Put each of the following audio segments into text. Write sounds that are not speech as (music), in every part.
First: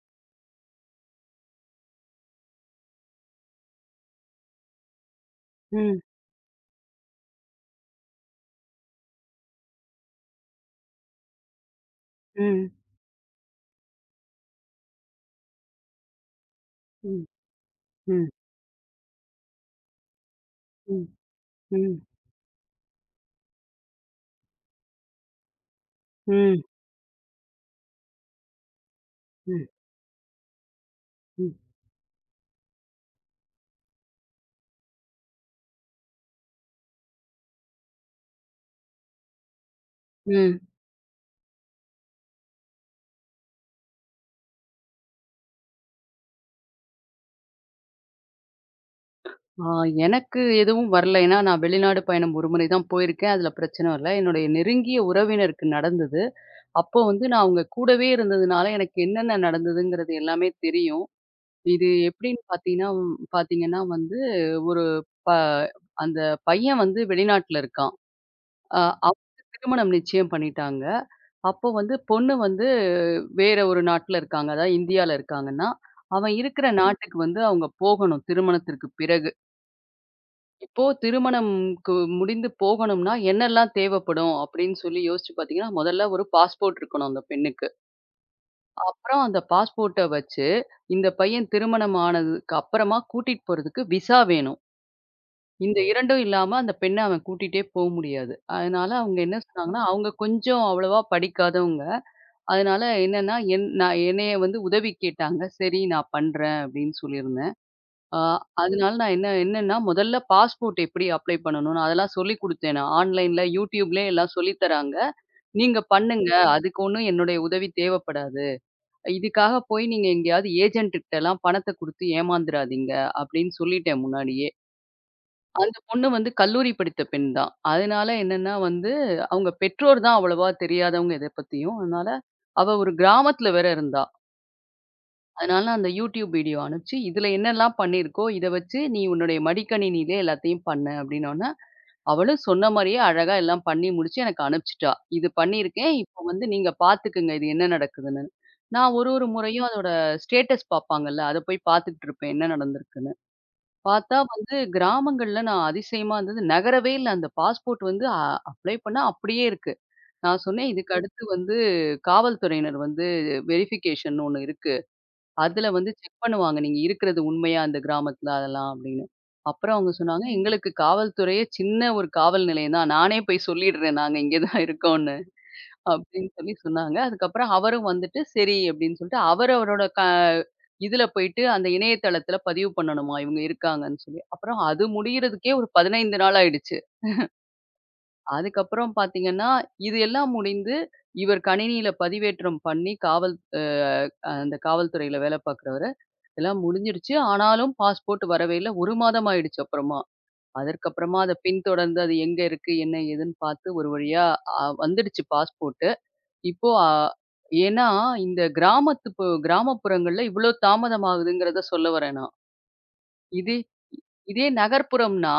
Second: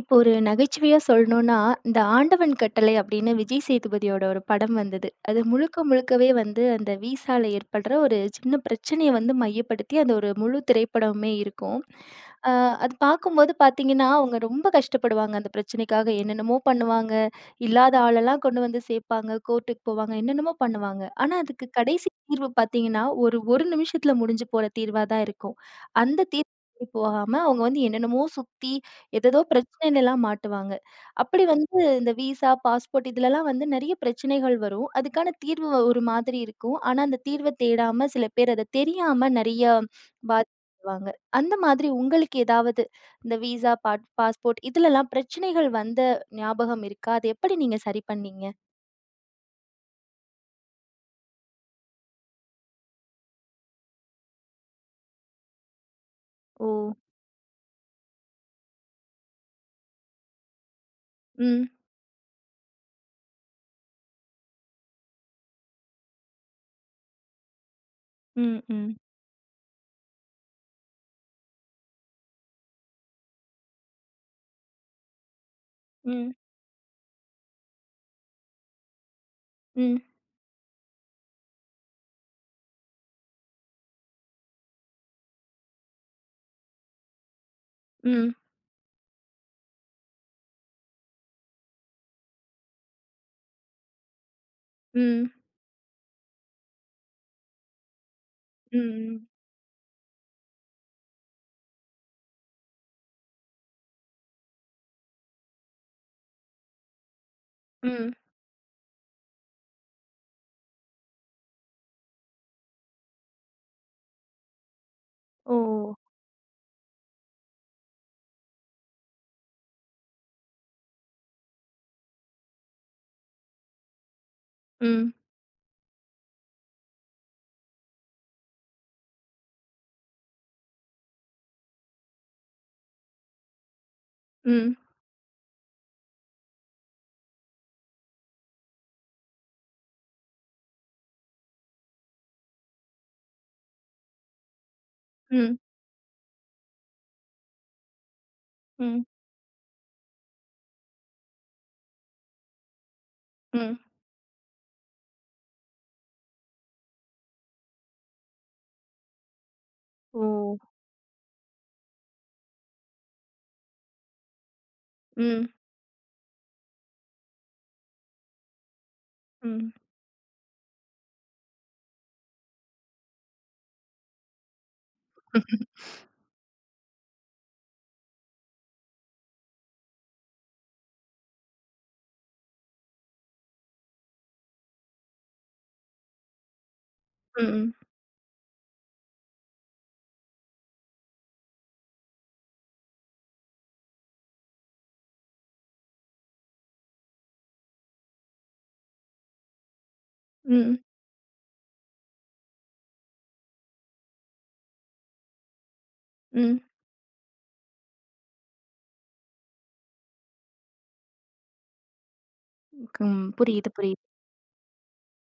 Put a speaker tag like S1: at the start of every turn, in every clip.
S1: இப்போ ஒரு நகைச்சுவையா சொல்லணும்னா, இந்த "ஆண்டவன் கட்டளை" அப்படின்னு விஜய் சேதுபதியோட ஒரு படம் வந்தது. அது முழுக்க
S2: Ừm,
S1: முழுக்கவே வந்து அந்த விசால ஏற்படுற ஒரு சின்ன பிரச்சனைய வந்து மையப்படுத்தி அந்த ஒரு முழு திரைப்படமுமே இருக்கும். அ
S2: ம்.
S1: அது பார்க்கும்போது பார்த்தீங்கன்னா, அவங்க ரொம்ப கஷ்டப்படுவாங்க அந்த பிரச்சனைக்காக. என்னென்னமோ பண்ணுவாங்க,
S2: ம்.
S1: இல்லாத
S2: ம்.
S1: ஆளெல்லாம் கொண்டு வந்து சேர்ப்பாங்க, கோர்ட்டுக்கு போவாங்க, என்னென்னமோ பண்ணுவாங்க.
S2: ம்.
S1: ஆனா அதுக்கு
S2: ம்.
S1: கடைசி தீர்வு பார்த்தீங்கன்னா, ஒரு ஒரு நிமிஷத்துல முடிஞ்சு போற தீர்வா தான் இருக்கும். அந்த தீர்வுக்கு
S2: ம்.
S1: போகாம அவங்க வந்து என்னென்னமோ சுத்தி ஏதேதோ
S2: ம்.
S1: பிரச்சனையிலலாம் மாட்டுவாங்க. அப்படி
S2: ம்.
S1: வந்து இந்த விசா, பாஸ்போர்ட் இதுலலாம் வந்து நெறைய பிரச்சனைகள் வரும். அதுக்கான தீர்வு ஒரு மாதிரி இருக்கும். ஆனா, அந்த தீர்வ தேடாம சில பேர் அத தெரியாம நெறைய
S2: ம்.
S1: பாதிக்கப்படுவாங்க. அந்த மாதிரி உங்களுக்கு ஏதாவது இந்த விசா, பாஸ்போர்ட் இதுலலாம் பிரச்சனைகள் வந்த ஞாபகம் இருக்கா? அது எப்படி நீங்க சரி பண்ணீங்க?
S2: ஆ எனக்கு எதுவும் வரல. ஏன்னா, நான் வெளிநாடு பயணம் ஒரு முறை தான் போயிருக்கேன். அதில பிரச்சனை வரல. என்னுடைய நெருங்கிய உறவினருக்கு நடந்தது.
S1: ஓ!
S2: அப்போ வந்து நான் அவங்க கூடவே இருந்ததுனால, எனக்கு என்னென்ன நடந்ததுங்கிறது எல்லாமே தெரியும்.
S1: ம்.
S2: இது எப்படின்னு பார்த்தீங்கன்னா, பாத்தீங்கன்னா வந்து ஒரு ப அந்த பையன் வந்து வெளிநாட்ல இருக்கான்.
S1: ம்.
S2: அ
S1: ம்.
S2: அவருக்கு திருமணம் நிச்சயம் பண்ணிட்டாங்க. அப்போ வந்து பொண்ணு வந்து வேற ஒரு நாட்ல இருக்காங்க. அதாவது இந்தியால இருக்காங்கன்னா,
S1: ம்.
S2: அவன் இருக்கிற நாட்டுக்கு வந்து அவங்க போகணும் திருமணத்திற்கு பிறகு.
S1: ம்.
S2: இப்போ திருமணம்க்கு முடிந்து போகணும்னா என்னெல்லாம் தேவைப்படும் அப்படின்னு சொல்லி யோசிச்சு பார்த்தீங்கன்னா, முதல்ல ஒரு பாஸ்போர்ட் இருக்கணும் அந்த பெண்ணுக்கு.
S1: ம்.
S2: அப்புறம் அந்த பாஸ்போர்ட்ட வச்சு இந்த பையன் திருமணம் ஆனதுக்கு அப்புறமா கூட்டிட்டு போறதுக்கு விசா வேணும்.
S1: ம்.
S2: இந்த 2ம் இல்லாம அந்த பெண்ண அவன் கூட்டிட்டே போ முடியாது. அதனால அவங்க
S1: ம்.
S2: என்ன சொன்னாங்கன்னா, அவங்க கொஞ்சம் அவ்வளவா படிக்காதவங்க. அதனால என்னன்னா, நான் என்னைய வந்து உதவி கேட்டாங்க. சரி நான் பண்றேன் அப்படின்னு சொல்லியிருந்தேன்.
S1: ம்.
S2: ஆ அதனால நான் என்ன என்னன்னா, முதல்ல பாஸ்போர்ட் எப்படி அப்ளை பண்ணணும்னு அதெல்லாம் சொல்லிக் குடுத்தேன் நான். ஆன்லைன்ல YouTubeலயே எல்லாம் சொல்லி தராங்க.
S1: ஓ!
S2: நீங்க பண்ணுங்க. அதுக்கு ஒண்ணும் என்னுடைய உதவி தேவைப்படாது. இதுக்காக போய் நீங்க எங்கேயாவது ஏஜென்ட் கிட்டலாம் பணத்த குடுத்து ஏமாந்துராதீங்க அப்படின்னு சொல்லிட்டேன் முன்னாடியே.
S1: ம்.
S2: அந்த பொண்ணு வந்து கல்லூரி படித்த பெண் தான். அதனால என்னன்னா வந்து, அவங்க பெற்றோர் தான் அவ்வளவா தெரியாதவங்க இத பத்தியும். அதனால அவ ஒரு கிராமத்துல வேற இருந்தா.
S1: ம்.
S2: அதனால அந்த YouTube வீடியோ அனுப்பிச்சு, "இதுல என்னலாம் பண்ணியிருக்கோ, இத வச்சு நீ உன்னுடைய மடிக்கணினியிலே எல்லாத்தையும் பண்ணு" அப்படின்னோன, அவளும் சொன்ன மாரியே அழகா எல்லாம் பண்ணி முடிச்சு எனக்கு அனுப்பிச்சுட்டா. "இது
S1: ம்.
S2: பண்ணியிருக்கேன். இப்போ வந்து நீங்க பார்த்துக்கங்க. இது என்ன நடக்குதுன்னு." நான்
S1: ம்.
S2: ஒரு ஒரு முறையும் அதோட ஸ்டேட்டஸ் பார்ப்பாங்கல்ல, அத போய் பார்த்துக்கிட்டு இருப்பேன். என்ன நடந்திருக்குன்னு.
S1: ம்.
S2: பார்த்தா வந்து கிராமங்கள்ல நான் அதிசயமா இருந்தது. நகரவே இல்ல. அந்த பாஸ்போர்ட் வந்து அப்ளை பண்ணா அப்படியே இருக்கு.
S1: ஓ!
S2: நான் சொன்னேன், "இதுக்கு ம். அடுத்து வந்து காவல்துறையினர் வந்து வெரிஃபிகேஷன் ஒண்ணு இருக்கு.
S1: ம்.
S2: அதுல வந்து செக் பண்ணுவாங்க. நீங்க இருக்கிறது உண்மையா அந்த கிராமத்துல அதெல்லாம்" அப்படின்னு.
S1: ம்.
S2: அப்புறம் அவங்க சொன்னாங்க, "எங்களுக்கு காவல்துறையே சின்ன ஒரு காவல் நிலையம் தான். நானே போய் சொல்லிடுறேன். நாங்க இங்க தான் இருக்கோம்னு." அப்படின்னு சொல்லி சொன்னாங்க. அதுக்கப்புறம் அவரும் வந்துட்டு, சரி அப்படின்னு சொல்லிட்டு, அவரு அவரோட இதுல போயிட்டு அந்த இணையதளத்துல பதிவு பண்ணணுமா, இவங்க இருக்காங்கன்னு சொல்லி. அப்புறம் அது முடியறதுக்கே ஒரு 15 நாள் ஆயிடுச்சு.
S1: ம்.
S2: அதுக்கப்புறம் பார்த்தீங்கன்னா, இது எல்லாம் முடிந்து இவர் கணினியில பதிவேற்றம் பண்ணி காவல் அ அந்த காவல்துறையில வேலை பார்க்குறவரு, எல்லாம் முடிஞ்சிடுச்சு. ஆனாலும் பாஸ்போர்ட் வரவே இல்ல. 1 மாதம் ஆயிடுச்சு அப்புறமா.
S1: ம்.
S2: அதற்கப்புறமா அத பின்தொடர்ந்து அது எங்க இருக்கு, என்ன ஏதுன்னு பார்த்து ஒரு வழியா வந்துடுச்சு பாஸ்போர்ட்.
S1: ம்.
S2: இப்போ ஏன்னா, இந்த கிராமத்து பு கிராமப்புறங்கள்ல இவ்ளோ தாமதமாகுதுங்கிறத சொல்ல வரேன் நான்.
S1: ம்.
S2: இதே
S1: புரியுது, புரியுது.
S2: இதே நகர்ப்புறம்னா,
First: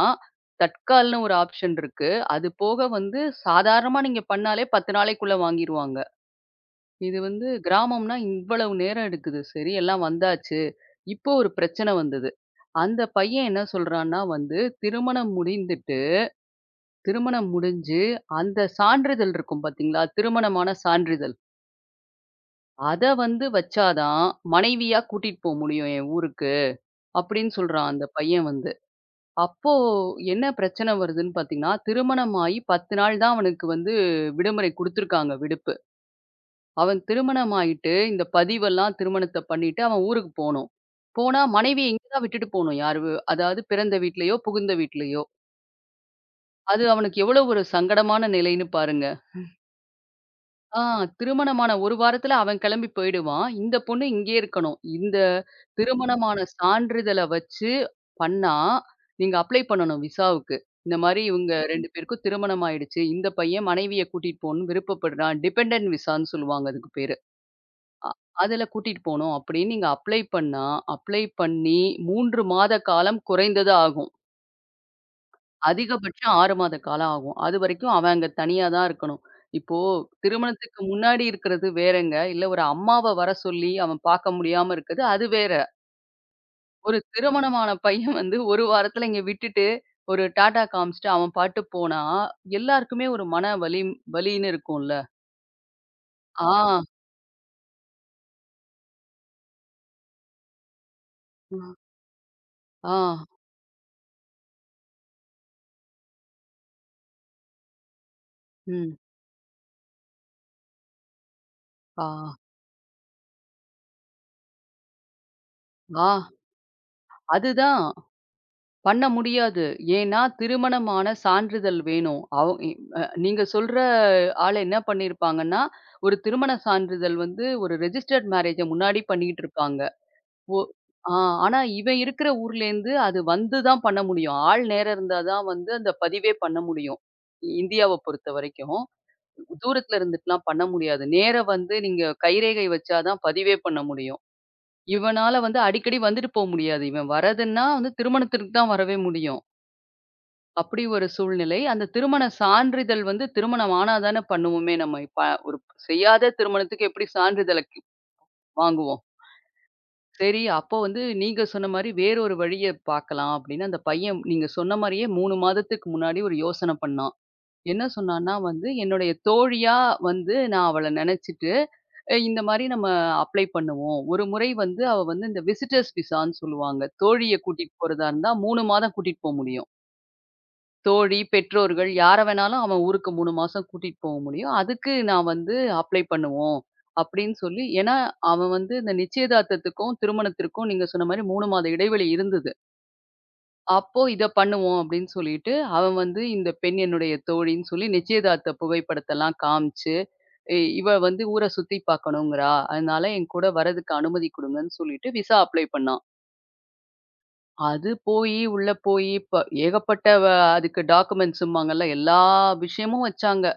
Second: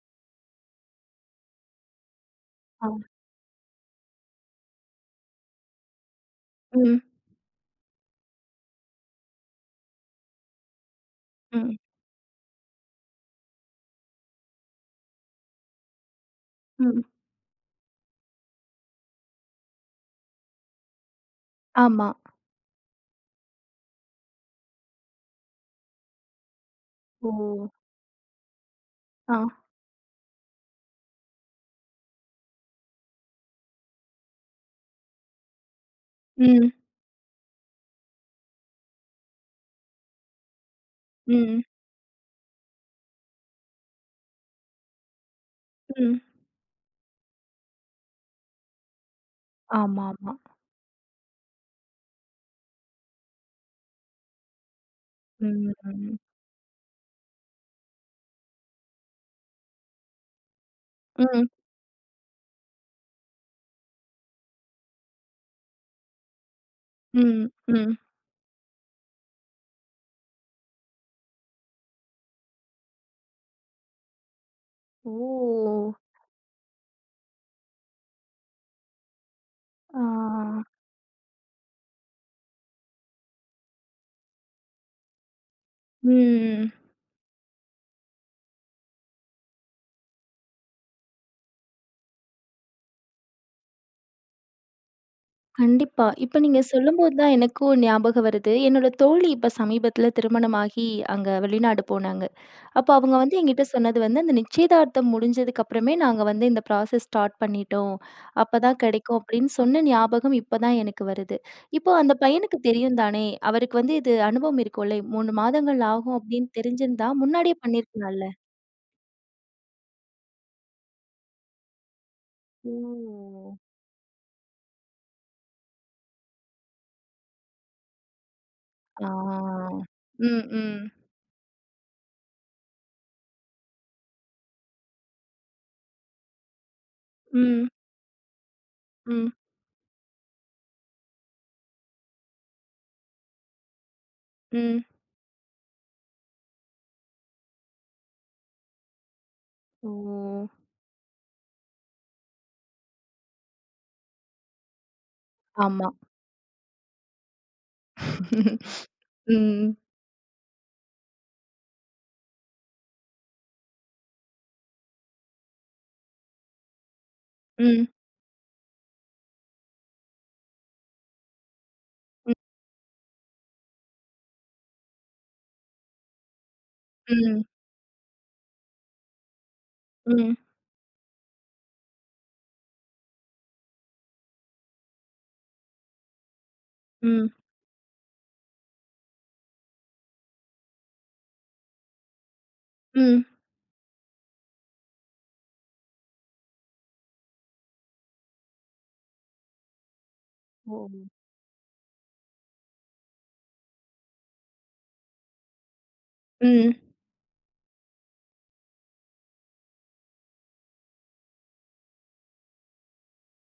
S2: தட்கால்ன்னு ஒரு ஆப்ஷன் இருக்கு. அது
S1: ஆ.
S2: போக வந்து சாதாரணமா நீங்க பண்ணாலே 10 நாளைக்குள்ள வாங்கிருவாங்க.
S1: ம்.
S2: இது வந்து கிராமம்னா இவ்வளவு நேரம் எடுக்குது. சரி எல்லாம் வந்தாச்சு. இப்போ ஒரு
S1: ம்.
S2: பிரச்சனை வந்தது. அந்த பையன் என்ன சொல்றான்னா வந்து, திருமணம் முடிந்துட்டு
S1: ம்.
S2: திருமணம் முடிஞ்சு அந்த சான்றிதழ் இருக்கும் பாத்தீங்களா? திருமணமான சான்றிதழ்.
S1: ஆமா.
S2: அத வந்து வச்சா தான், மனைவியா கூட்டிட்டு போ முடியும் என் ஊருக்கு.
S1: ஓ!
S2: அப்படின்னு சொல்றான் அந்த பையன் வந்து.
S1: ஆ.
S2: அப்போ என்ன பிரச்சனை வருதுன்னு பார்த்தீங்கன்னா, திருமணமாகி 10 நாள் தான் அவனுக்கு வந்து விடுமுறை குடுத்துருக்காங்க விடுப்பு.
S1: ம்.
S2: அவன் திருமணம் ஆயிட்டு இந்த பதிவெல்லாம் திருமணத்த பண்ணிட்டு அவன் ஊருக்கு போணும். போனா
S1: ம்.
S2: மனைவிய இங்க தான் விட்டுட்டு போணும். யாரு அதாவது பிறந்த வீட்லயோ, புகுந்த வீட்லயோ.
S1: ம்.
S2: அது அவனுக்கு எவ்வளோ ஒரு சங்கடமான நிலைன்னு பாருங்க.
S1: ஆமாமா.
S2: ஆ திருமணமான 1 வாரத்துல அவன் கிளம்பி போயிடுவான். இந்த பொண்ணு இங்கேயே இருக்கணும். இந்த
S1: ம்.
S2: திருமணமான சான்றிதழ வச்சு பண்ணா, நீங்க அப்ளை பண்ணணும் விசாவுக்கு. இந்த மாரி
S1: ம்.
S2: இவங்க 2 பேருக்கும் திருமணம் ஆயிடுச்சு. இந்த பையன் மனைவிய கூட்டிட்டு போணும்னு விருப்பப்படுறான். டிபெண்டன்ட் விசான்னு சொல்லுவாங்க அதுக்கு பேரு.
S1: ம். ம்.
S2: அ அதுல கூட்டிட்டு போணும் அப்படின்னு நீங்க அப்ளை பண்ணா, அப்ளை பண்ணி 3 மாத காலம் குறைந்தது ஆகும்.
S1: ஓ!
S2: அதிகபட்சம் 6 மாத காலம் ஆகும். அதுவரைக்கும் அவன் அங்க தனியா தான் இருக்கணும். இப்போ
S1: ஆ.
S2: திருமணத்துக்கு முன்னாடி இருக்கிறது வேறங்க. இல்ல ஒரு அம்மாவ வர சொல்லி அவன் பார்க்க முடியாம இருக்குது, அது வேற.
S1: ம்.
S2: ஒரு திருமணமான பையன் வந்து 1 வாரத்துல இங்க விட்டுட்டு, ஒரு டாட்டா காமிச்சுட்டு அவன் பாட்டு போனா, எல்லாருக்குமே ஒரு மன வலி வலின்னு இருக்கும்ல.
S1: கண்டிப்பா. இப்ப நீங்க
S2: ஆ,
S1: சொல்லும்போது தான் எனக்கும் ஞாபகம் வருது. என்னோட தோழி இப்ப சமீபத்தில திருமணமாகி அங்க
S2: ஆ,
S1: வெளிநாடு போனாங்க. அப்போ
S2: ஆ,
S1: அவங்க வந்து என்கிட்ட சொன்னது வந்து, "அந்த நிச்சயதார்த்தம் முடிஞ்சதுக்கு அப்புறமே நாங்க வந்து இந்த ப்ராசஸ் ஸ்டார்ட் பண்ணிட்டோம். அப்பதான்
S2: ம்,
S1: கிடைக்கும்." அப்படின்னு சொன்ன ஞாபகம் இப்பதான் எனக்கு வருது. இப்போ
S2: ஆ,
S1: அந்த பையனுக்கு தெரியும் தானே, அவருக்கு வந்து இது அனுபவம் இருக்கும்ல. 3 மாதங்கள்
S2: ஆ
S1: ஆகும் அப்படின்னு தெரிஞ்சிருந்தா முன்னாடியே
S2: அதுதான்.
S1: பண்ணியிருக்கலாம்ல.
S2: பண்ண முடியாது. ஏன்னா, திருமணமான சான்றிதழ் வேணும். அவ் இ
S1: ஓ!
S2: நீங்க சொல்ற ஆளு என்ன பண்ணியிருப்பாங்கன்னா, ஒரு திருமண சான்றிதழ் வந்து ஒரு ரெஜிஸ்டர்ட் மேரேஜ முன்னாடி பண்ணிட்டு
S1: ஆ.
S2: இருப்பாங்க.
S1: ம்,
S2: ஒ
S1: ம்,
S2: ஆ ஆனா இவன் இருக்கிற ஊர்லேருந்து அது வந்து தான் பண்ண முடியும். ஆள் நேரம் இருந்தா தான் வந்து அந்த பதிவே பண்ண முடியும்.
S1: ம்,
S2: இந்தியாவ பொறுத்தவரைக்கும்.
S1: ம்,
S2: தூரத்துல இருந்துட்டுலாம் பண்ண முடியாது. நேரா வந்து நீங்க கைரேகை வச்சா தான் பதிவே பண்ண முடியும்.
S1: ம்.
S2: இவனால வந்து அடிக்கடி வந்துட்டு போ முடியாது. இவன் வர்றதுன்னா வந்து திருமணத்திற்கு தான் வரவே முடியும்.
S1: ஓ!
S2: அப்படி ஒரு சூழ்நிலை. அந்த திருமண சான்றிதழ் வந்து திருமணம் ஆனா தானே பண்ணுவோமே நம்ம. இப்ப ஒரு
S1: ஆமா.
S2: செய்யாத திருமணத்துக்கு எப்படி சான்றிதழ வாங்குவோம்?
S1: ம்,
S2: சரி, அப்போ வந்து நீங்க சொன்ன மாரி வேறொரு வழிய பார்க்கலாம் அப்படின்னு அந்த பையன் நீங்க சொன்ன மாரியே 3 மாதத்துக்கு முன்னாடி ஒரு யோசனை பண்ணான். என்ன
S1: ம்,
S2: சொன்னான்னா வந்து, "என்னுடைய தோழியா வந்து நான் அவள நெனச்சுட்டு,
S1: ம்,
S2: இந்த மாரி நம்ம அப்ளை பண்ணுவோம். ஒரு முறை வந்து அவ வந்து இந்த விசிட்டர்ஸ் விசான்னு சொல்லுவாங்க. தோழிய
S1: ம்,
S2: கூட்டிட்டு போறதா இருந்தா 3 மாதம் கூட்டிட்டு போ முடியும்."
S1: ம்,
S2: தோழி, பெற்றோர்கள் யார வேணாலும் அவன் ஊருக்கு 3 மாசம் கூட்டிட்டு போக முடியும். அதுக்கு நான் வந்து அப்ளை பண்ணுவோம்.
S1: ம்,
S2: அப்படின்னு சொல்லி ஏன்னா அவன் வந்து இந்த நிச்சயதார்த்தத்துக்கும், திருமணத்திற்கும் நீங்க சொன்ன மாரி 3 மாத இடைவெளி இருந்தது.
S1: ம்,
S2: அப்போ இத பண்ணுவோம் அப்படின்னு சொல்லிட்டு, அவன் வந்து இந்த பெண் என்னுடைய தோழின்னு சொல்லி நிச்சயதார்த்த புகைப்படத்தெல்லாம் காமிச்சு,
S1: ஓ!
S2: இவ வந்து ஊர சுத்தி பார்க்கணுங்கிறா. அதனால என் கூட வர்றதுக்கு அனுமதி குடுங்கன்னு சொல்லிட்டு விசா அப்ளை பண்ணான்.
S1: ம்,
S2: அது போயி, உள்ள போயி, ஏகப்பட்ட அதுக்கு டாக்குமெண்ட்ஸும்பாங்கல்ல, எல்லா விஷயமும் வச்சாங்க.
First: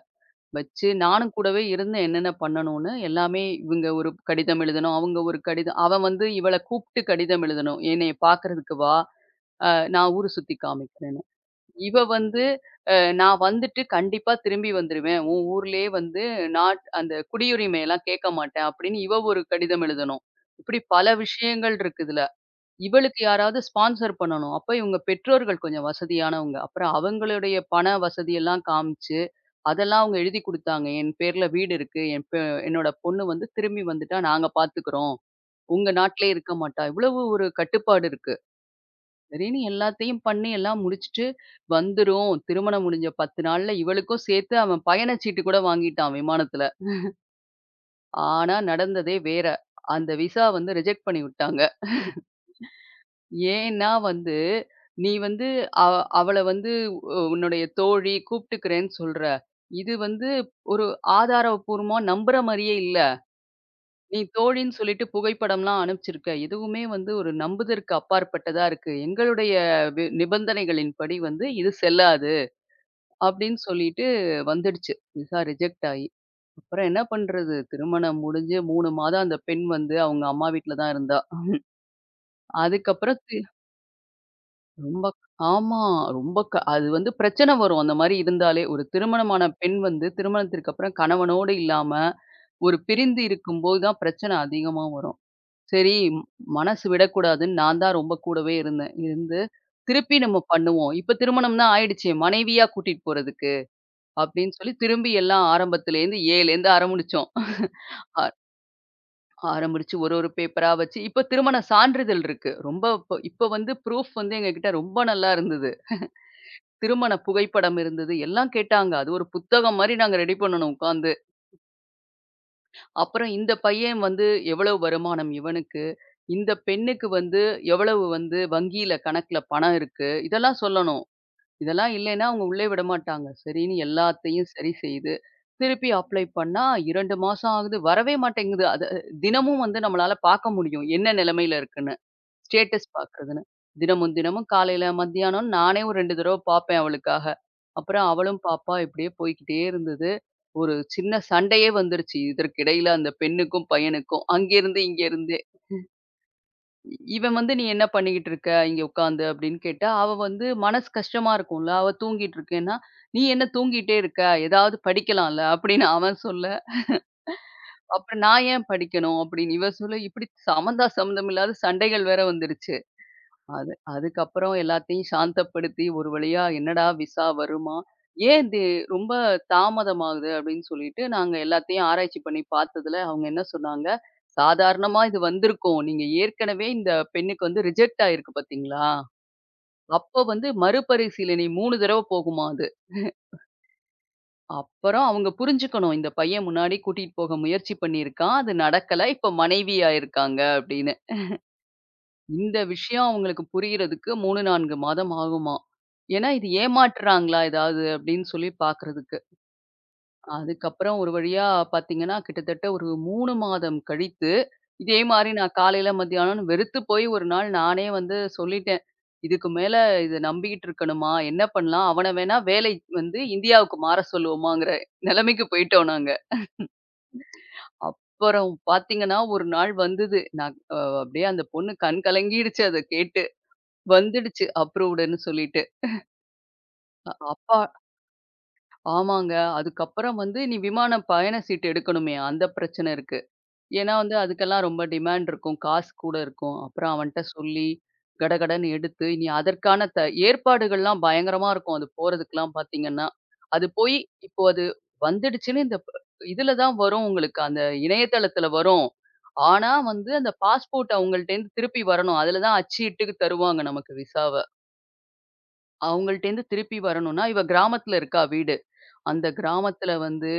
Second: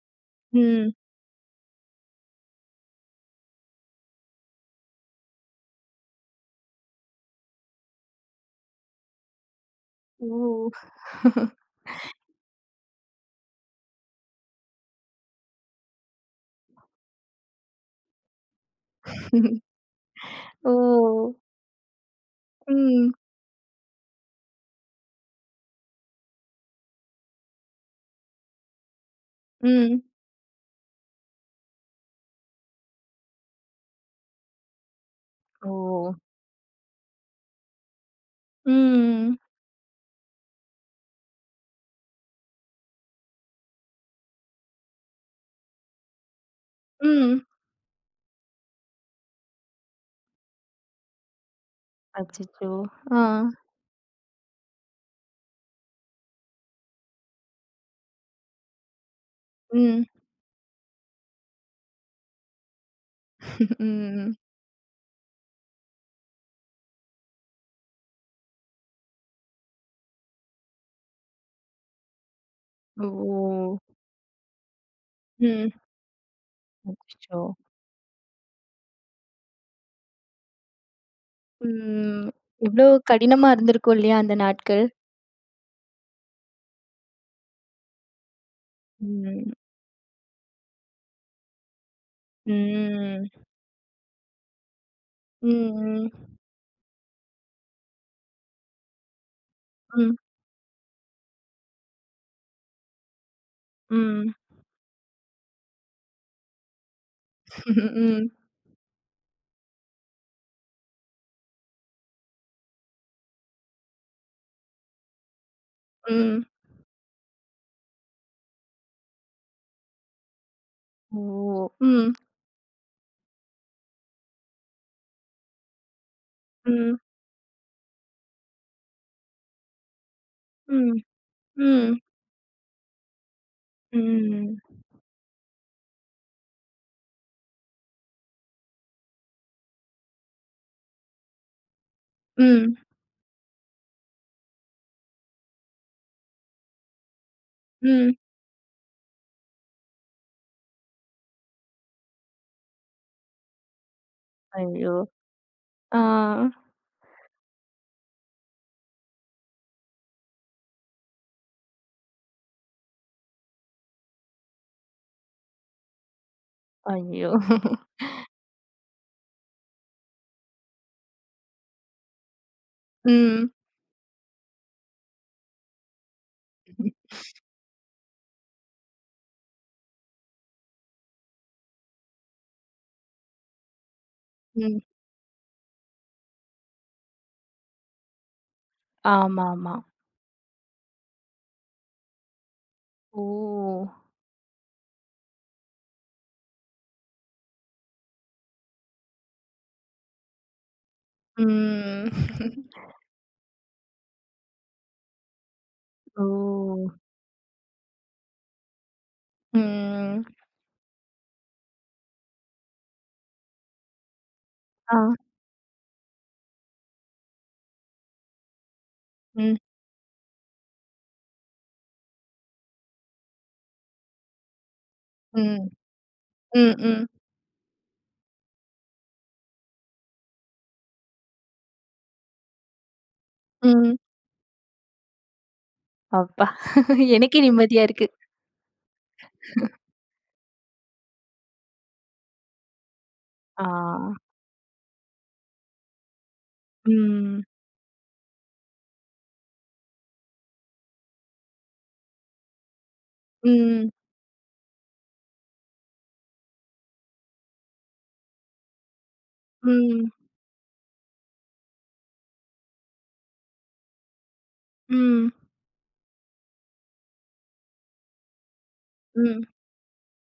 S2: வச்சு
S1: ம்.
S2: நானும் கூடவே இருந்தேன் என்னென்ன பண்ணணும்னு. எல்லாமே இவங்க ஒரு கடிதம் எழுதணும், அவங்க ஒரு கடிதம் அவன் வந்து இவள கூப்ட்டு கடிதம் எழுதணும். "என்னைய பார்க்கறதுக்கு வா, அ நான் ஊரு சுத்தி
S1: ஓ!
S2: காமிக்கிறேன்னு." இவ வந்து, "அ நான் வந்துட்டு கண்டிப்பா திரும்பி வந்துருவேன். உன் ஊர்லயே வந்து அந்த குடியுரிமையெல்லாம் கேட்க மாட்டேன்." அப்படின்னு இவ ஒரு
S1: (laughs)
S2: கடிதம் எழுதணும். இப்படி பல
S1: ஓ!
S2: விஷயங்கள் இருக்கு இதுல.
S1: ம்,
S2: இவளுக்கு யாராவது ஸ்பான்சர் பண்ணணும். அப்ப இவங்க பெற்றோர்கள் கொஞ்சம் வசதியானவங்க. அப்புறம் அவங்களுடைய பண வசதியெல்லாம் காமிச்சு,
S1: ம்.
S2: அதெல்லாம் அவங்க எழுதி குடுத்தாங்க. என் பேர்ல வீடு இருக்கு. என்னோட பொண்ணு வந்து திரும்பி வந்துட்டா நாங்க பார்த்துக்கிறோம்.
S1: ஓ!
S2: உங்க நாட்டிலேயே இருக்க மாட்டா. இவ்வளவு ஒரு கட்டுப்பாடு இருக்கு.
S1: ம்,
S2: சரின்னு எல்லாத்தையும் பண்ணி எல்லாம் முடிச்சுட்டு வந்துரும். திருமணம் முடிஞ்ச 10 நாள்ல இவளுக்கும் சேர்த்து அவன் பயணச்சீட்டு கூட வாங்கிட்டான் விமானத்துல.
S1: ம்.
S2: ஆனா நடந்ததே வேற. அந்த விசா வந்து ரிஜெக்ட் பண்ணி விட்டாங்க.
S1: அச்சச்சோ! ஆ,
S2: ஏன்னா வந்து, நீ வந்து அவ அவள வந்து உன்னுடைய தோழி கூப்பிட்டுக்கிறேன்னு சொல்ற. இது
S1: ம்,
S2: வந்து ஒரு ஆதாரப்பூர்வமா நம்புற மாரியே இல்ல.
S1: (laughs)
S2: நீ
S1: ம்.
S2: தோழின்னு சொல்லிட்டு புகைப்படம்லாம் அனுப்பிச்சிருக்க. எதுவுமே வந்து ஒரு நம்புதற்கு அப்பாற்பட்டதா இருக்கு. எங்களுடைய நிபந்தனைகளின்படி வந்து இது செல்லாது. அப்படின்னு
S1: ஓ!
S2: சொல்லிட்டு வந்துடுச்சு. விசா
S1: ம்.
S2: ரிஜெக்ட் ஆயி. அப்புறம் என்ன
S1: அச்சச்சோ!
S2: பண்றது? திருமணம் முடிஞ்சு 3 மாதம் அந்த பெண் வந்து அவங்க அம்மா வீட்ல தான் இருந்தா.
S1: ம். எவ்ளோ
S2: அதுக்கப்புறம்
S1: கடினமா இருந்திருக்கும் இல்லையா அந்த நாட்கள்?
S2: ரொம்ப ஆமா. ரொம்ப அது வந்து பிரச்சனை வரும். அந்த மாரி இருந்தாலே. ஒரு
S1: ம்,
S2: திருமணமான
S1: ம்.
S2: பெண் வந்து திருமணத்திற்கு அப்புறம் கணவனோடு இல்லாம, ஒரு பிரிந்து
S1: ம்,
S2: இருக்கும்போது தான் பிரச்சனை அதிகமா வரும். சரி
S1: ம்,
S2: ம், மனசு விடக்கூடாதுன்னு நான் தான் ரொம்ப கூடவே இருந்தேன். இருந்து
S1: ம்,
S2: திருப்பி நம்ம பண்ணுவோம். இப்ப திருமணம்னா ஆயிடுச்சே மனைவியா கூட்டிட்டு போறதுக்கு,
S1: ம்,
S2: அப்படின்னு சொல்லி திரும்பி எல்லாம் ஆரம்பத்துலேருந்து ஆரம்பிச்சோம். ஆ ஆரம்பிச்சு ஒரு ஒரு பேப்பரா வச்சு இப்ப திருமண சான்றிதழ் இருக்கு. ரொம்ப இப்ப இப்ப வந்து ப்ரூஃப் வந்து எங்ககிட்ட ரொம்ப நல்லா இருந்தது.
S1: ம்,
S2: திருமண புகைப்படம் இருந்தது. எல்லாம் கேட்டாங்க. அது ஒரு புத்தகம் மாரி நாங்க ரெடி பண்ணுனோம் உட்காந்து.
S1: ஓ! ம்,
S2: அப்புறம் இந்த பையன் வந்து எவ்வளவு வருமானம் இவனுக்கு? இந்த
S1: ம்,
S2: பெண்ணுக்கு வந்து எவ்வளவு வந்து வங்கியில கணக்குல பணம் இருக்கு? இதெல்லாம்
S1: ம்,
S2: சொல்லணும். இதெல்லாம்
S1: ம்.
S2: இல்லைன்னா அவங்க உள்ளே விடமாட்டாங்க. சரின்னு எல்லாத்தையும்
S1: ம்.
S2: சரி செய்து, திருப்பி அப்ளை பண்ணா 2 மாசம் ஆகுது. வரவே மாட்டேங்குது. அது தினமும் வந்து நம்மளால பார்க்க முடியும். என்ன நிலைமையில இருக்குன்னு.
S1: ம்,
S2: ஸ்டேட்டஸ் பார்க்குறதுன்னு. தினமும் தினமும் காலையில, மத்தியானம் நானே ஒரு 2 தடவ பார்ப்பேன் அவளுக்காக. அப்புறம்
S1: ம்.
S2: அவளும் பார்ப்பா. இப்படியே போய்க்கிட்டே இருந்தது. ஒரு சின்ன சண்டையே வந்துருச்சு. இதற்கிடையில அந்த பெண்ணுக்கும், பையனுக்கும். அங்கேருந்து
S1: ஐயோ!
S2: இங்கேருந்தே.
S1: ஆ.
S2: இவன் வந்து "நீ என்ன பண்ணிக்கிட்டு இருக்க? இங்க உட்காந்து" அப்படின்னு கேட்டா, அவ வந்து மனசு கஷ்டமா இருக்கும்ல. அவ தூங்கிட்டு இருக்கேன்னா, "நீ என்ன தூங்கிட்டே இருக்க? ஏதாவது படிக்கலாம்ல" அப்படின்னு அவன் சொல்ல,
S1: ஐயோ!
S2: அப்புறம் "நான் ஏன் படிக்கணும்?" அப்படின்னு இவ சொல்ல, இப்படி சம்மந்தா சம்மந்தம் இல்லாத சண்டைகள் வேற வந்துருச்சு.
S1: ம்,
S2: அதுக்கப்புறம் எல்லாத்தையும் சாந்தப்படுத்தி ஒரு வழியா என்னடா விசா வருமா? ஏன் இது ரொம்ப தாமதமாகுது அப்படின்னு சொல்லிட்டு நாங்க எல்லாத்தையும் ஆராய்ச்சி பண்ணி பார்த்ததுல, அவங்க என்ன சொன்னாங்க,
S1: ம்.
S2: சாதாரணமா இது வந்திருக்கும். நீங்க ஏற்கனவே இந்த பெண்ணுக்கு வந்து ரிஜெக்ட் ஆயிருக்கு பார்த்தீங்களா?
S1: ஆமாமா.
S2: அப்ப வந்து மறுபரிசீலனை 3 தடவ போகுமாம் அது.
S1: ஓ!
S2: அப்புறம் அவங்க புரிஞ்சுக்கணும். இந்த பையன் முன்னாடி கூட்டிட்டு போக முயற்சி பண்ணியிருக்கான். அது நடக்கல. இப்ப மனைவியா இருக்காங்க அப்படின்னு.
S1: ம்.
S2: இந்த விஷயம் அவங்களுக்கு புரியிறதுக்கு 3, 4 மாதம் ஆகுமாம்.
S1: ஓ!
S2: ஏன்னா, இது ஏமாற்றுறாங்களா ஏதாவது அப்படின்னு சொல்லி பார்க்குறதுக்கு.
S1: ம்.
S2: அதுக்கப்புறம் ஒரு வழியா பார்த்தீங்கன்னா, கிட்டத்தட்ட ஒரு 3 மாதம் கழித்து,
S1: ஆ.
S2: இதே மாரி நான் காலையில, மத்தியானம்ன்னு வெறுத்து போய் ஒரு நாள் நானே வந்து சொல்லிட்டேன். இதுக்கு
S1: ம்.
S2: மேல இத நம்பிக்கிட்டு இருக்கணுமா? என்ன பண்ணலாம்? அவன வேணா வேலை வந்து இந்தியாவுக்கு மாற சொல்லுவோமாங்கிற நிலைமைக்கு
S1: ம்.
S2: போயிட்டோம் நாங்க.
S1: ம். ம்.
S2: அப்புறம் பார்த்தீங்கன்னா, ஒரு நாள் வந்தது. நான் அப்படியே அந்த பொண்ணு கண் கலங்கிடுச்சு அத கேட்டு.
S1: ம்.
S2: வந்துடுச்சு அப்ரூவ்டுன்னு சொல்லிட்டு.
S1: அப்பா! எனக்கே
S2: அப்பா
S1: நிம்மதியா இருக்கு.
S2: ஆமாங்க. அதுக்கப்புறம் வந்து நீ விமான பயண சீட்டு எடுக்கணுமே, அந்த பிரச்சனை இருக்கு.
S1: ஆ.
S2: ஏன்னா வந்து அதுக்கெல்லாம் ரொம்ப டிமாண்ட் இருக்கும். காசு கூட இருக்கும். அப்புறம் அவன்ட்ட
S1: ம்.
S2: சொல்லி, கடகடன்னு எடுத்து, இனி அதற்கான ஏற்பாடுகள்லாம் பயங்கரமா இருக்கும். அது போறதுக்குலாம் பார்த்தீங்கன்னா. அது
S1: ம்.
S2: போய் இப்போ அது வந்துடுச்சுன்னு இந்த இதுல தான் வரும் உங்களுக்கு. அந்த இணையதளத்துல வரும். ஆனா
S1: ம்.
S2: வந்து அந்த பாஸ்போர்ட் அவங்கள்ட்டேருந்து திருப்பி வரணும். அதுல தான் அச்சு இட்டுக்கு தருவாங்க நமக்கு விசாவ.
S1: ம்.
S2: அவங்கள்ட்டேருந்து திருப்பி வரணும்னா, இவ கிராமத்துல இருக்கா வீடு. அந்த
S1: ம்.
S2: கிராமத்துல வந்து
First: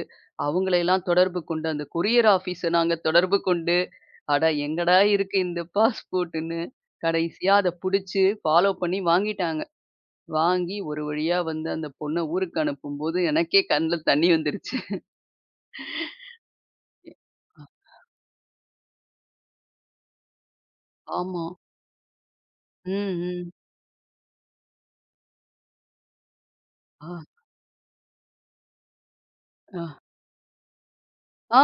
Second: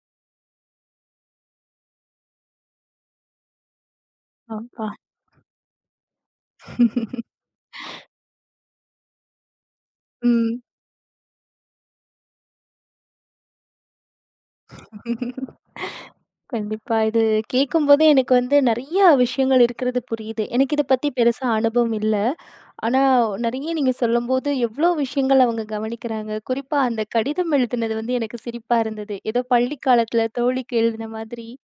S2: அவங்களையெல்லாம் தொடர்பு கொண்டு, அந்த கொரியர் ஆஃபீஸ நாங்க தொடர்பு கொண்டு, அட
S1: அப்பா!
S2: எங்கடா இருக்கு இந்த பாஸ்போர்ட்டுன்னு, கடைசியா அத புடிச்சு ஃபாலோ பண்ணி வாங்கிட்டாங்க.
S1: ம்.
S2: வாங்கி ஒரு வழியா வந்து அந்த பொண்ண ஊருக்கு அனுப்பும்போது எனக்கே கண்ல தண்ணி வந்துருச்சு.
S1: கண்டிப்பா. இது கேட்கும்போதே எனக்கு வந்து நெறைய விஷயங்கள் இருக்கிறது புரியுது. எனக்கு இத பத்தி
S2: ஆமா.
S1: பெருசா அனுபவம் இல்ல.
S2: ம்,
S1: ஆனா,
S2: ம்.
S1: நெறைய நீங்க சொல்லும்போது, எவ்ளோ விஷயங்கள் அவங்க கவனிக்கிறாங்க. குறிப்பா அந்த
S2: ஆ,
S1: கடிதம் எழுதினது வந்து எனக்கு சிரிப்பா இருந்தது. ஏதோ பள்ளி
S2: ஆ.
S1: காலத்துல தோழிக்கு எழுதின மாதிரி.
S2: ஆ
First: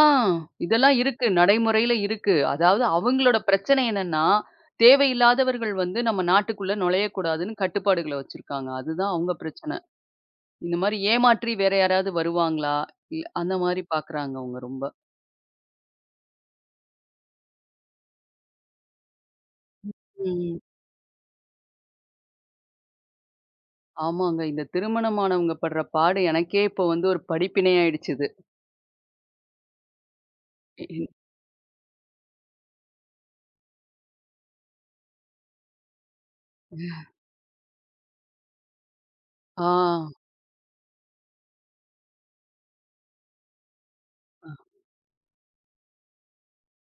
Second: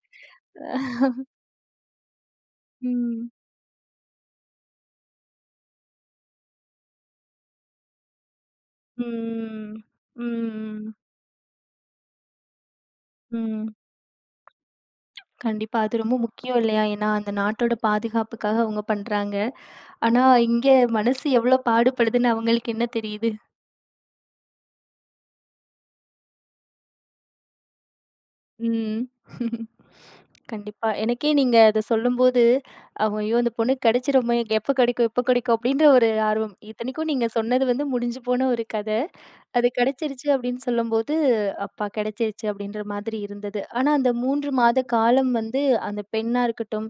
S2: இதெல்லாம் இருக்கு. நடைமுறையில இருக்கு. அதாவது
S1: ம்.
S2: அவங்களோட பிரச்சனை என்னன்னா, தேவையில்லாதவர்கள் வந்து நம்ம நாட்டுக்குள்ள நுழையக்கூடாதுன்னு கட்டுப்பாடுகள வச்சிருக்காங்க. அதுதான் அவங்க
S1: ம்.
S2: பிரச்சனை. இந்த
S1: ம்.
S2: மாரி ஏமாற்றி வேற யாராவது வருவாங்களா? அந்த
S1: ம்.
S2: மாரி பார்க்குறாங்க அவங்க ரொம்ப.
S1: கண்டிப்பா. அது ரொம்ப முக்கியம் இல்லையா? ஏன்னா, அந்த நாட்டோட பாதுகாப்புக்காக அவங்க பண்றாங்க. ஆனா,
S2: ம்.
S1: இங்க மனசு எவ்ளோ பாடுபடுதுன்னு அவங்களுக்கு என்ன தெரியுது?
S2: ஆமாங்க. இந்த திருமணமானவங்க படுற பாடு எனக்கே இப்போ வந்து ஒரு படிப்பினை ஆயிடுச்சு இது.
S1: ம். கண்டிப்பா.
S2: இ-
S1: எனக்கே நீங்க அத சொல்லும்போது, அவ் "ஐயோ! அந்த பொண்ணுக்கு கிடைச்சிருமே, எப்ப கிடைக்கும், எப்ப கிடைக்கும்?" அப்படின்ற ஒரு ஆர்வம். இத்தனைக்கும் நீங்க சொன்னது வந்து முடிஞ்சு போன ஒரு கத.
S2: ஆ.
S1: அது கிடைச்சிருச்சு அப்படின்னு சொல்லும்போது, "அப்பா கிடைச்சிருச்சு" அப்படின்ற மாதிரி இருந்தது. ஆனா, அந்த 3 மாத காலம் வந்து அந்த பெண்ணா இருக்கட்டும்,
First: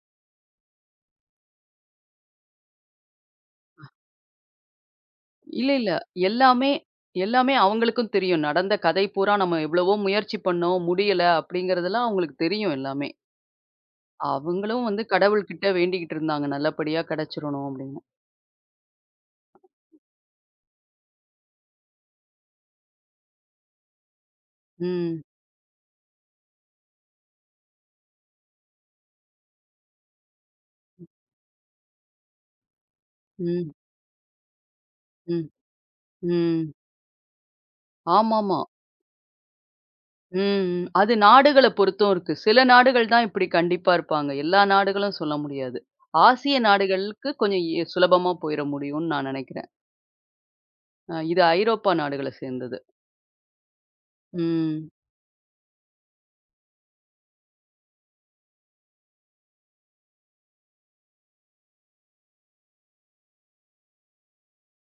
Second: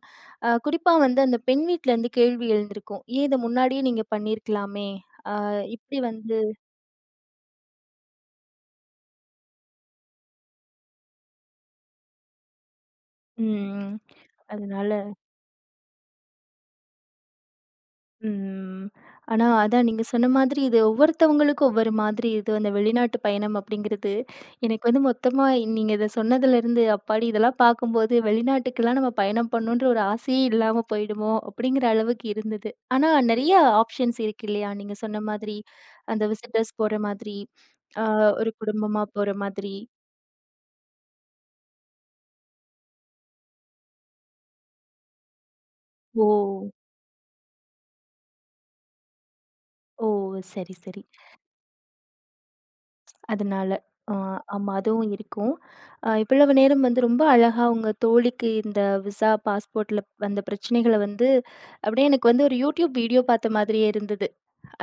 S1: குறிப்பா வந்து அந்த பெண் வீட்லருந்து கேள்வி எழுந்திருக்கும். "ஏன் இத முன்னாடியே நீங்க பண்ணியிருக்கலாமே?" அ
S2: இல்ல, இல்ல.
S1: இப்படி வந்து
S2: எல்லாமே எல்லாமே அவங்களுக்கும் தெரியும். நடந்த கதை பூரா நம்ம எவ்வளவோ முயற்சி பண்ணோம், முடியல அப்படிங்கிறதெல்லாம் அவங்களுக்கு தெரியும் எல்லாமே.
S1: ம்.
S2: அவங்களும்
S1: அதனால
S2: வந்து கடவுள்கிட்ட வேண்டிக்கிட்டு இருந்தாங்க. நல்லபடியா கிடைச்சிரணும் அப்படின்னு.
S1: ம். ஆனா, அதான் நீங்க சொன்ன மாதிரி இது ஒவ்வொருத்தவங்களுக்கும் ஒவ்வொரு மாதிரி இது அந்த வெளிநாட்டு பயணம் அப்படிங்கிறது, எனக்கு வந்து
S2: ம்.
S1: மொத்தமா நீங்க இத சொன்னதுலருந்து, அப்பாடி இதெல்லாம் பார்க்கும்போது வெளிநாட்டுக்கெல்லாம் நம்ம பயணம் பண்ணணுன்ற ஒரு ஆசையே இல்லாம போயிடுமோ! அப்படிங்கிற அளவுக்கு இருந்தது. ஆனா, நெறைய
S2: ம்.
S1: ஆப்ஷன்ஸ் இருக்கு இல்லையா? நீங்க சொன்ன
S2: ம்.
S1: மாதிரி, அந்த
S2: ம்.
S1: விசிட்டர்ஸ் போற மாதிரி, ஆ
S2: ஆமாமா.
S1: குடும்பமா போற மாதிரி.
S2: ம். ம். அது நாடுகள பொறுத்தும் இருக்கு. சில நாடுகள் தான் இப்படி கண்டிப்பா இருப்பாங்க. எல்லா நாடுகளும் சொல்ல முடியாது.
S1: ஓ!
S2: ஆசிய நாடுகளுக்கு கொஞ்சம் சுலபமா போயிற முடியும்னு நான் நினைக்கிறேன்.
S1: ஓ! சரி, சரி.
S2: இது ஐரோப்பா நாடுகள சேர்ந்தது.
S1: அதனால. ஆ ஆமா.
S2: ம்.
S1: அதுவும் இருக்கும். இவ்வளவு நேரம் வந்து ரொம்ப அழகா உங்க தோழிக்கு இந்த விசா, பாஸ்போர்ட்ல வந்த பிரச்சனைகள வந்து அப்படியே எனக்கு வந்து ஒரு YouTube வீடியோ பார்த்த மாதிரியே இருந்தது.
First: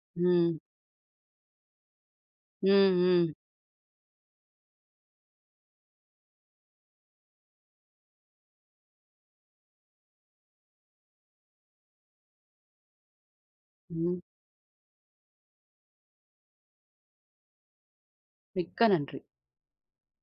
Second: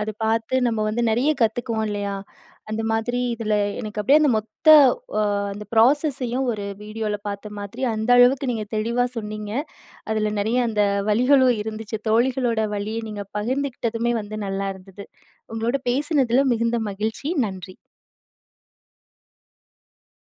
S1: அது பார்த்து
S2: ம்.
S1: நம்ம வந்து நெறைய கத்துக்குவோம் இல்லையா?
S2: ம்.
S1: அந்த மாதிரி
S2: ம்.
S1: இதில எனக்கு அப்படியே அந்த மொத்த அ அந்த ப்ராசஸையும் ஒரு வீடியோல பார்த்த மாதிரி அந்த அளவுக்கு நீங்க தெளிவா சொன்னீங்க. அதில நெறைய அந்த வலிகளும் இருந்துச்சு. தோழிகளோட வலிய நீங்க பகிர்ந்துக்கிட்டதுமே
S2: ம்.
S1: வந்து நல்லா இருந்தது. உங்களோட பேசினதில மிகுந்த மகிழ்ச்சி. நன்றி.
S2: மிக்க நன்றி.